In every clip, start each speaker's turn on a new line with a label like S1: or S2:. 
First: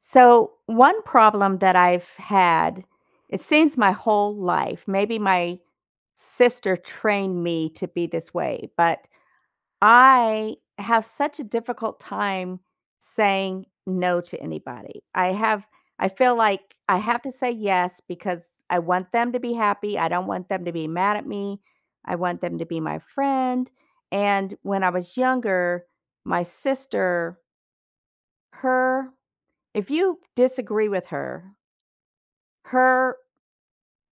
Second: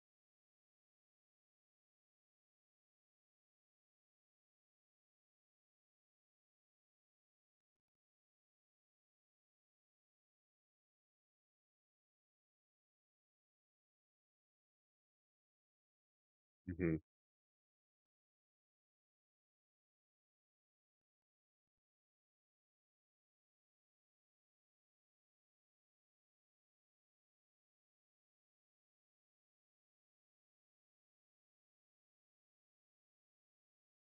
S1: So, one problem that I've had, it seems my whole life, maybe my sister trained me to be this way, but I have such a difficult time saying no to anybody. I have, I feel like
S2: Mhm.
S1: I have to say yes because I want them to be happy. I don't want them to be mad at me. I want them to be my friend. And when I was younger, my sister, her if you disagree with her, her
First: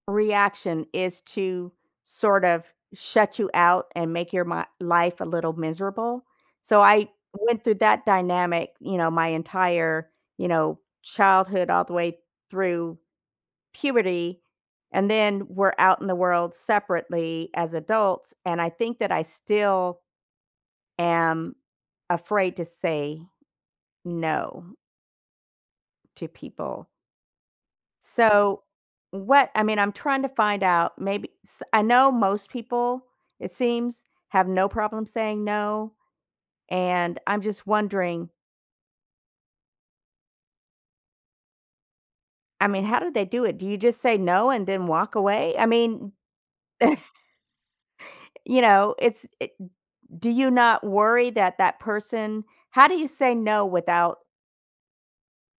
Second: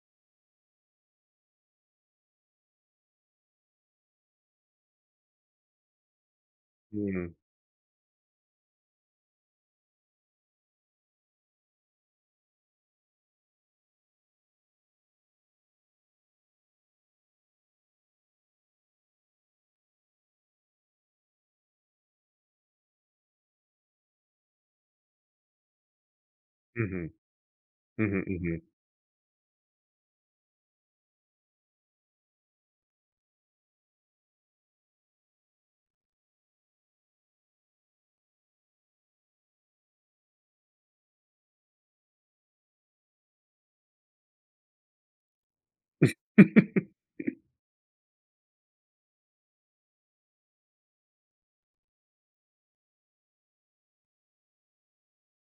S1: reaction is to sort of shut you out and make your mi life a little miserable. So I
S2: Mhm.
S1: went through that dynamic, my entire childhood all the way through puberty, and then we're out in the world separately as adults, and I think that I still am afraid to say no to people.
S2: Mhm. Mhm, mhm.
S1: So, what I mean, I'm trying to find out maybe s I know most people, it seems, have no problem saying no, and I'm just wondering, I mean, how do they do it? Do you just say no and then walk away? I mean, you know, it's it do you not worry that that person how do you say no without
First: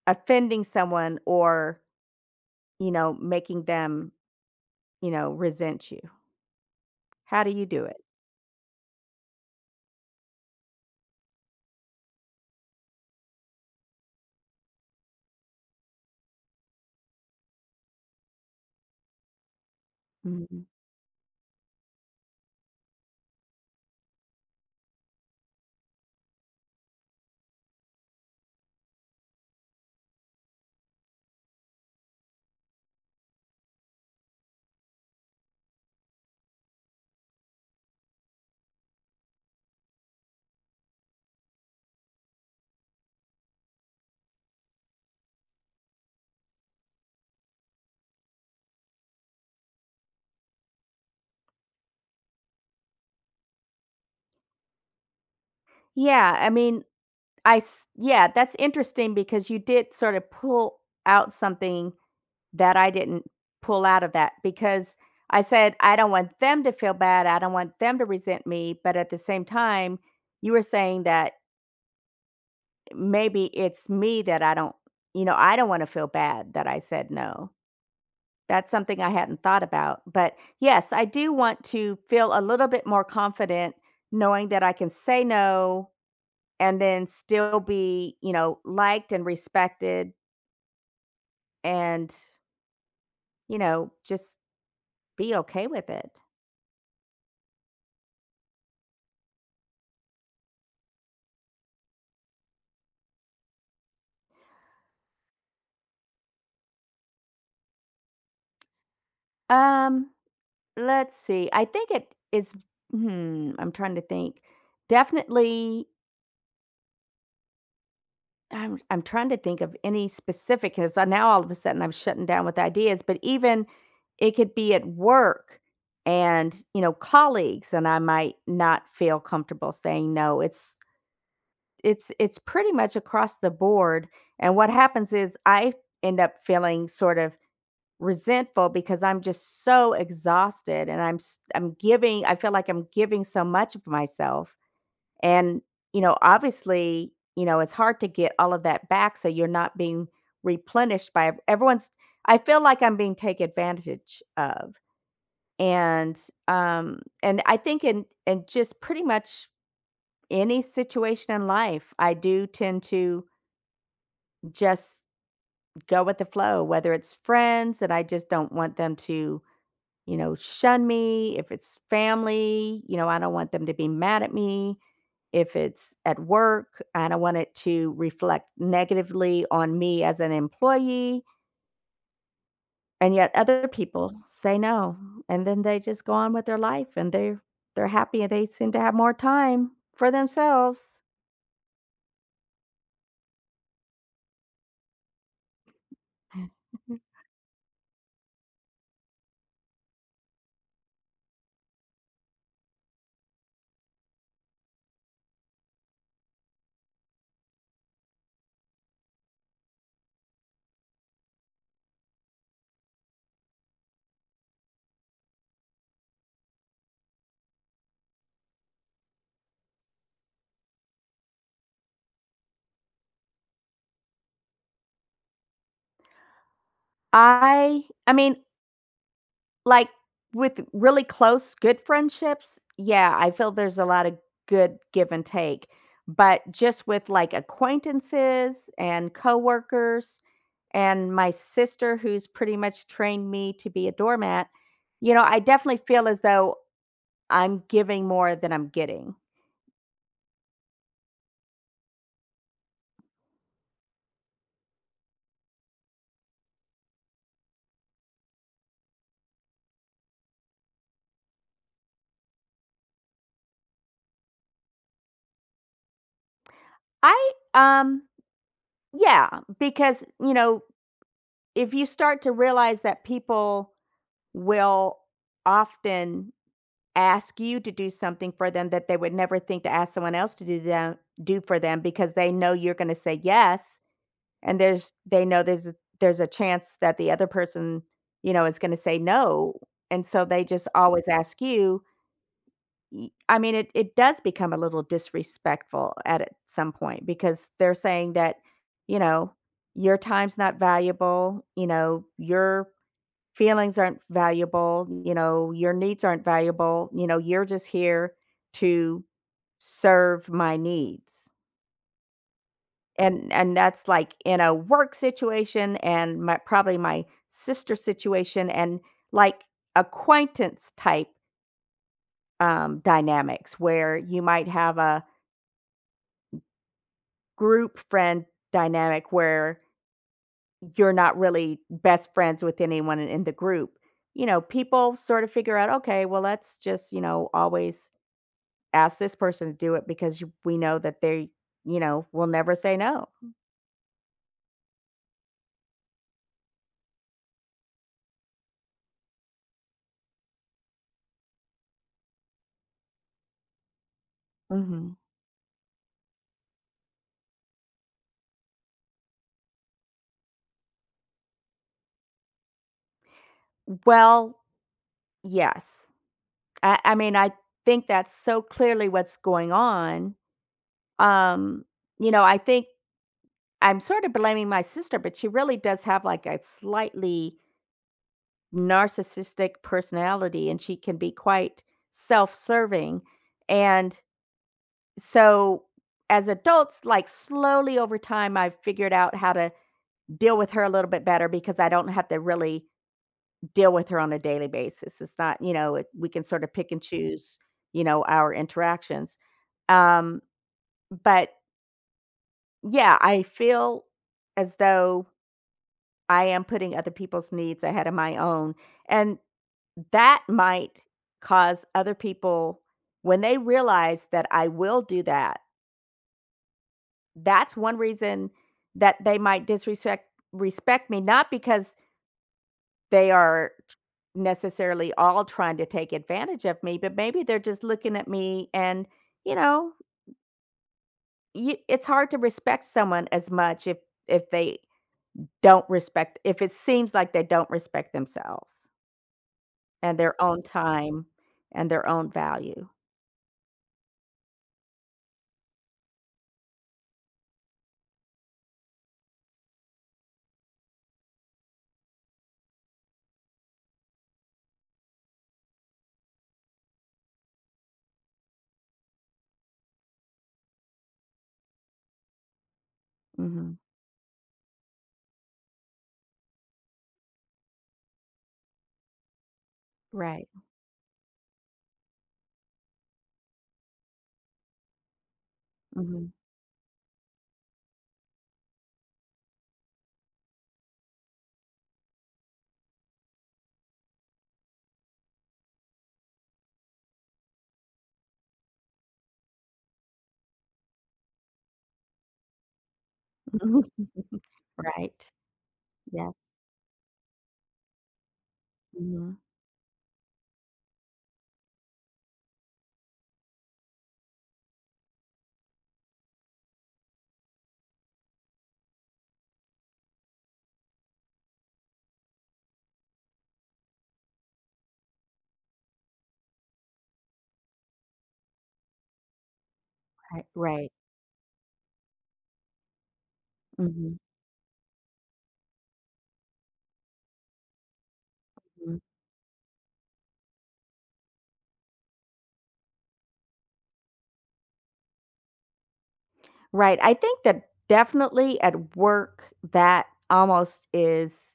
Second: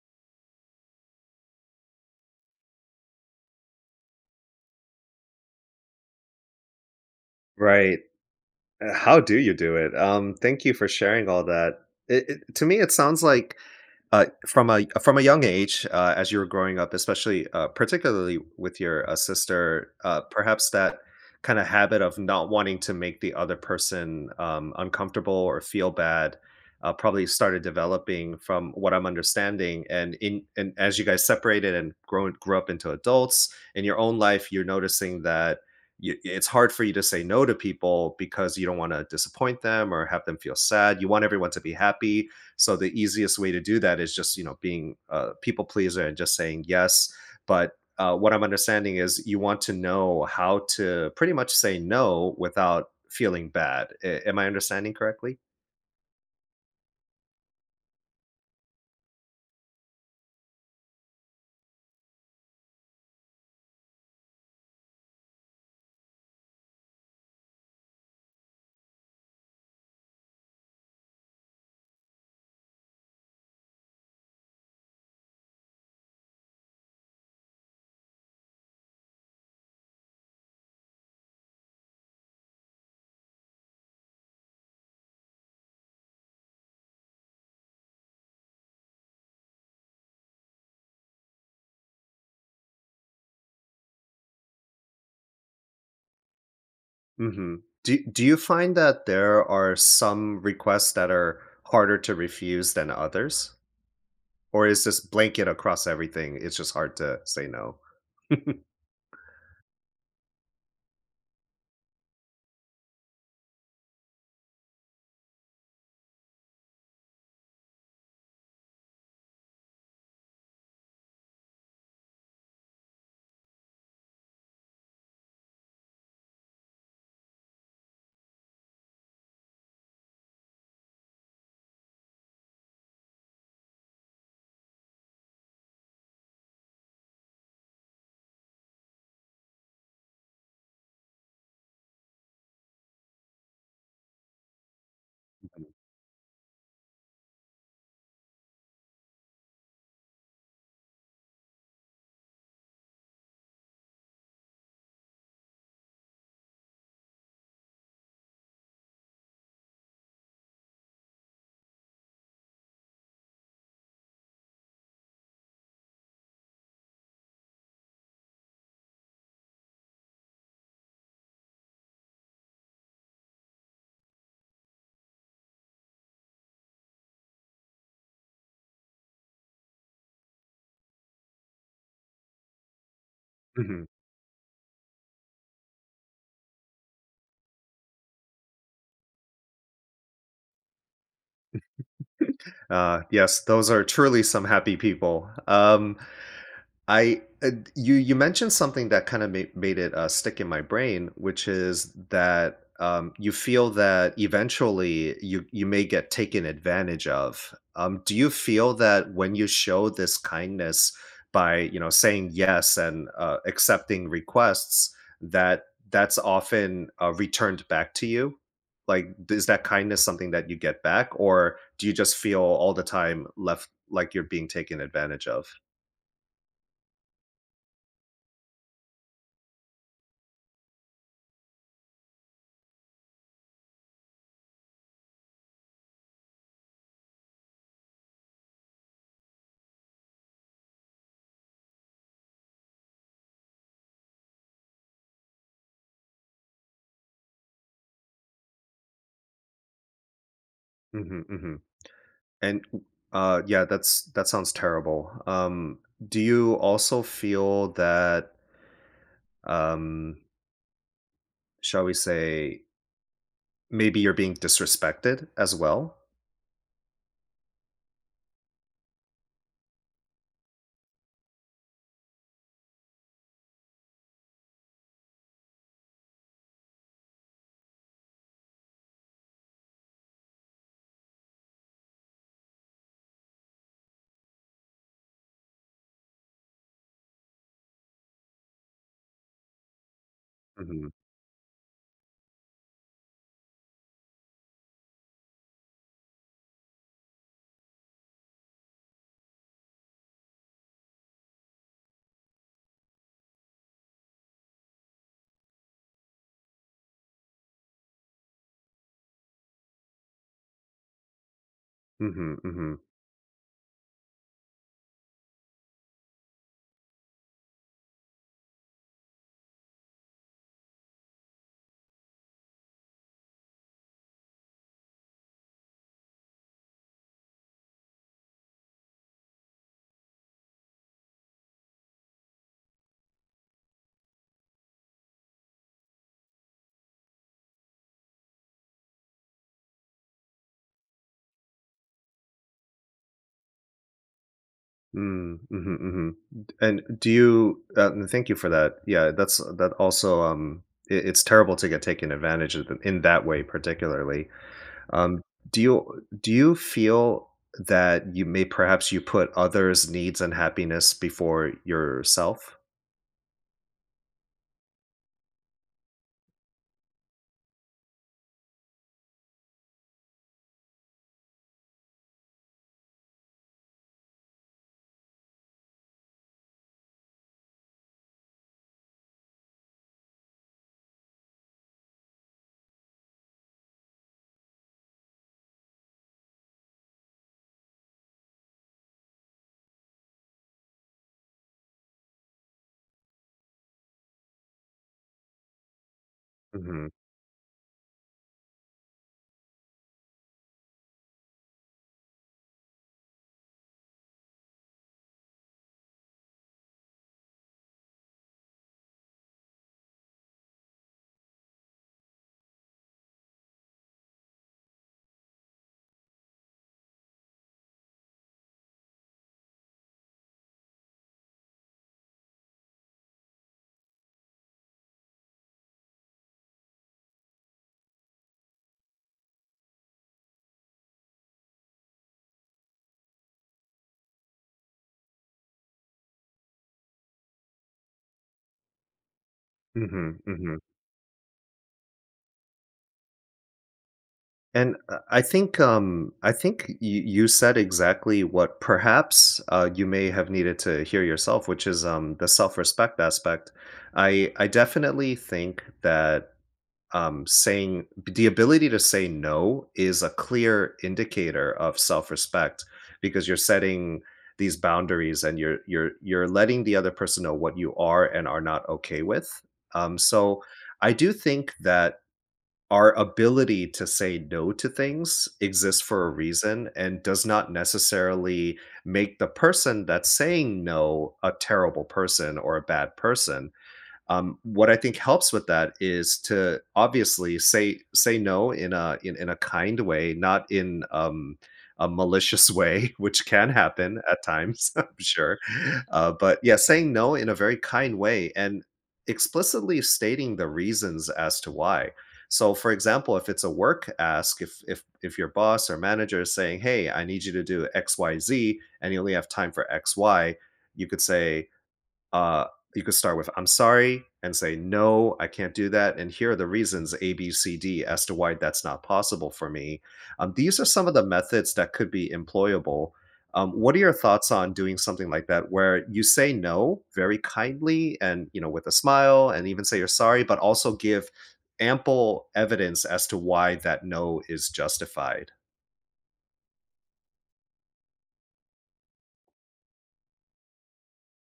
S1: offending someone or, making them, resent you? How do you do
S2: Right.
S1: it?
S2: How do you do it? Thank you for sharing all that. It to me, it sounds like from a young age, as you were growing up, especially particularly with your sister,
S1: Mhm.
S2: perhaps that kind of habit of not wanting to make the other person uncomfortable or feel bad probably started developing from what I'm understanding. And as you guys separated and grown grew up into adults in your own life, you're noticing that you, it's hard for you to say no to people because you don't want to disappoint them or have them feel sad. You want everyone to be happy, so the easiest way to do that is just, you know, being a people pleaser and just saying yes. But what I'm understanding is you want to know how to pretty much say no without feeling bad. Am I understanding correctly?
S1: Yeah, I mean, I s yeah, that's interesting because you did sort of pull out something that I didn't pull out of that because I said, "I don't want them to feel bad, I don't want them to resent me," but at the same time, you were saying that maybe it's me that I don't I don't wanna feel bad that I said no. That's something I hadn't thought about, but yes, I do want to feel a little bit more confident knowing that I can say no and then still be, liked and respected and, just be okay with it.
S2: Hmm. Do you find that there are some requests that are harder to refuse than others, or is this blanket across everything? It's just hard to say no.
S1: Um, let's see, I think it is I'm trying to think. Definitely I'm trying to think of any specific 'cause I now all of a sudden I'm shutting down with ideas, but even it could be at work and, colleagues, and I might not feel comfortable saying no. It's pretty much across the board, and what happens is I end up feeling sort of resentful because I'm just so exhausted and I feel like I'm giving so much of myself and, obviously, it's hard to get all of that back so you're not being replenished by everyone's I feel like I'm being taken advantage of. And and I think in just pretty much any situation in life, I do tend to just go with the flow, whether it's friends and I just don't want them to, shun me; if it's family, I don't want them to be mad at me. If it's at work, I don't want it to reflect negatively on me as an employee. And yet other
S2: Mhm.
S1: people say no. And then they just go on with their life and they're happy and they seem to have more time for themselves.
S2: Yes, those are truly some happy people. I You you mentioned something that kind of made it stick in my brain, which is that you feel that eventually you may get taken advantage of. Do you feel that when you show this kindness by, you know, saying yes and, accepting requests that that's often, returned back to you? Like, is that kindness something that you get back, or do you just feel all the time left like you're being taken advantage of?
S1: I mean, like, with really close, good friendships, yeah, I feel there's a lot of good give and take, but just with, like, acquaintances and coworkers and my sister who's pretty much trained me to be a doormat, I definitely feel as though I'm giving more than I'm getting.
S2: Hmm. Hmm. And yeah, that's that sounds terrible. Do you also feel that, um, shall we say, maybe you're being disrespected as well?
S1: I yeah, because if you start to realize that people will often ask you to do something for them that they would never think to ask someone else to do for them because they know you're going to say yes. And there's they know there's a chance that the other person, is gonna say no, and so they just
S2: Mhm.
S1: always ask you. Y I mean, it does become a little disrespectful at some point because they're saying that, you know, "Your time's not valuable," "Your feelings aren't valuable," "Your needs aren't valuable," "You're just here to serve my needs."
S2: Mhm, mhm.
S1: And that's, like, in a work situation and my probably my sister situation and, like, acquaintance type, dynamics where you might have a group friend dynamic where you're not really best friends with anyone in the group. You know, people sort of figure out, "Okay, well, let's just, always ask this person to do it because you we know that they, will never say no."
S2: Mm, mhm, mhm. And do you and thank you for that. Yeah, that's that also, I it's terrible to get taken advantage of in that way particularly.
S1: Mhm.
S2: Um, do you feel that you may perhaps you put others' needs and happiness before yourself?
S1: Well, yes. I mean, I think that's so clearly what's going on. Um, I think I'm sort of blaming my sister, but she really does have like a slightly narcissistic personality and she can be quite self-serving. And so as adults, like slowly over time, I've figured out how to deal with her a little bit better because I don't have to really deal with her on a daily basis. It's not, we can sort of pick and
S2: Mhm.
S1: choose, our interactions. Um, but yeah, I feel as though I am putting other people's needs ahead of my own. And that might cause other people, when they realize that I will do that, that's one reason that they might disrespect respect me, not because they are necessarily all trying to take advantage of me, but maybe they're just looking at me and, you know, you it's hard to respect someone as much if they don't respect if it seems like they don't respect themselves and
S2: Mhm.
S1: their own
S2: Mhm.
S1: time and their own value.
S2: And I think you said exactly what perhaps you may have needed to hear yourself, which is, the self-respect aspect. I definitely think that, saying the ability to say no is a clear indicator of self-respect, because you're
S1: Mhm.
S2: setting these boundaries and you're letting the other person know what you are and are not okay with.
S1: Right.
S2: So I do think that our ability to say no to things exists for a
S1: Mhm.
S2: reason and does not necessarily make the person that's saying no a terrible person or a bad person. What I think helps with that is to obviously say no in a kind way, not in, a malicious way, which can happen at times, I'm
S1: Right.
S2: sure.
S1: Yes.
S2: But yeah, saying no in a very kind way and
S1: Mhm.
S2: explicitly stating the reasons as to why. So, for example, if it's a work ask, if your boss or manager is saying, "Hey, I need you to do X, Y, Z," and you only have time for X, Y, you could say, uh, you could start with, I'm sorry, and say, no, I can't do that. And here are the reasons A, B, C, D as to why that's not possible for me.
S1: Right,
S2: These are
S1: right.
S2: some of the methods that could be employable. What are your
S1: Mhm.
S2: thoughts on doing something like that where you say no very kindly and, you know, with a smile and even say you're sorry, but also give ample evidence as to why that no is justified?
S1: Right, I think that definitely at work, that almost is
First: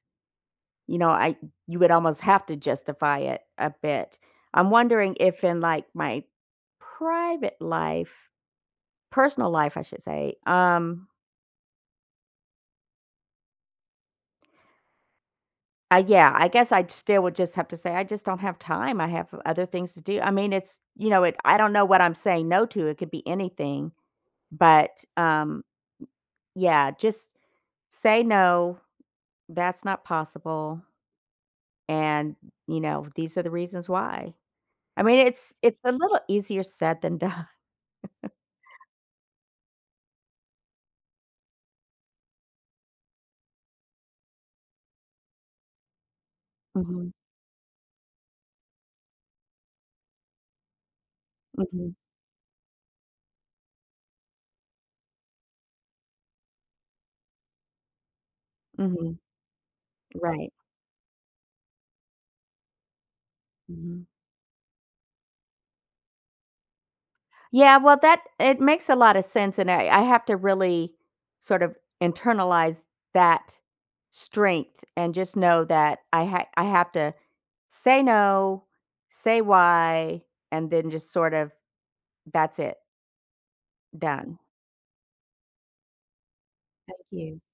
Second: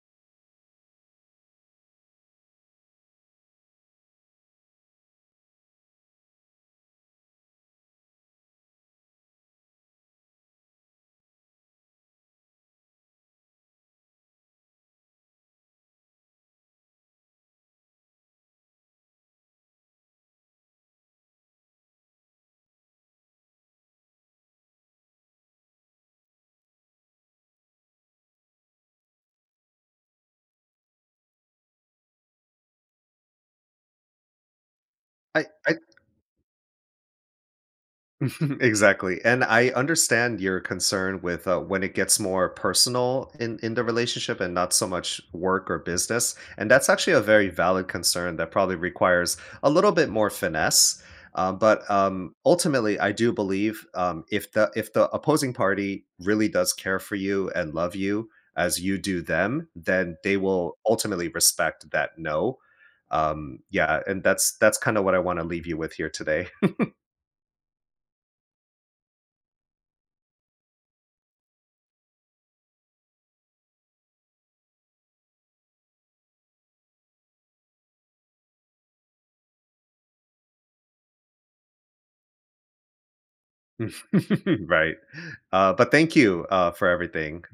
S1: I you would almost have to justify it a bit. I'm wondering if in, like, my private life personal life, I should say, yeah, I guess I still would just have to say, "I just don't have time, I have other things to do." I mean, it's it I don't know what I'm saying no to, it could be anything, but, yeah, just say, "No, that's not possible." And, these are the reasons why. I mean,
S2: I
S1: it's a little easier said than done.
S2: Exactly. And I understand your concern with, when it gets more personal in the relationship and not so much work or business. And that's
S1: Mhm.
S2: actually a very valid concern that probably requires a little bit more finesse. But
S1: Mhm,
S2: ultimately, I do believe, if the opposing party really does care for you and love you as you
S1: mhm,
S2: do them, then they
S1: right.
S2: will ultimately respect that no. Yeah,
S1: Mhm.
S2: and that's kind of what I want to leave you with here today.
S1: Yeah, well, that it makes a lot of sense, and I have to really sort of internalize that strength and just know that I have to say no, say why, and then just sort of that's it, done.
S2: Right. But thank you, for
S1: Thank you.
S2: everything.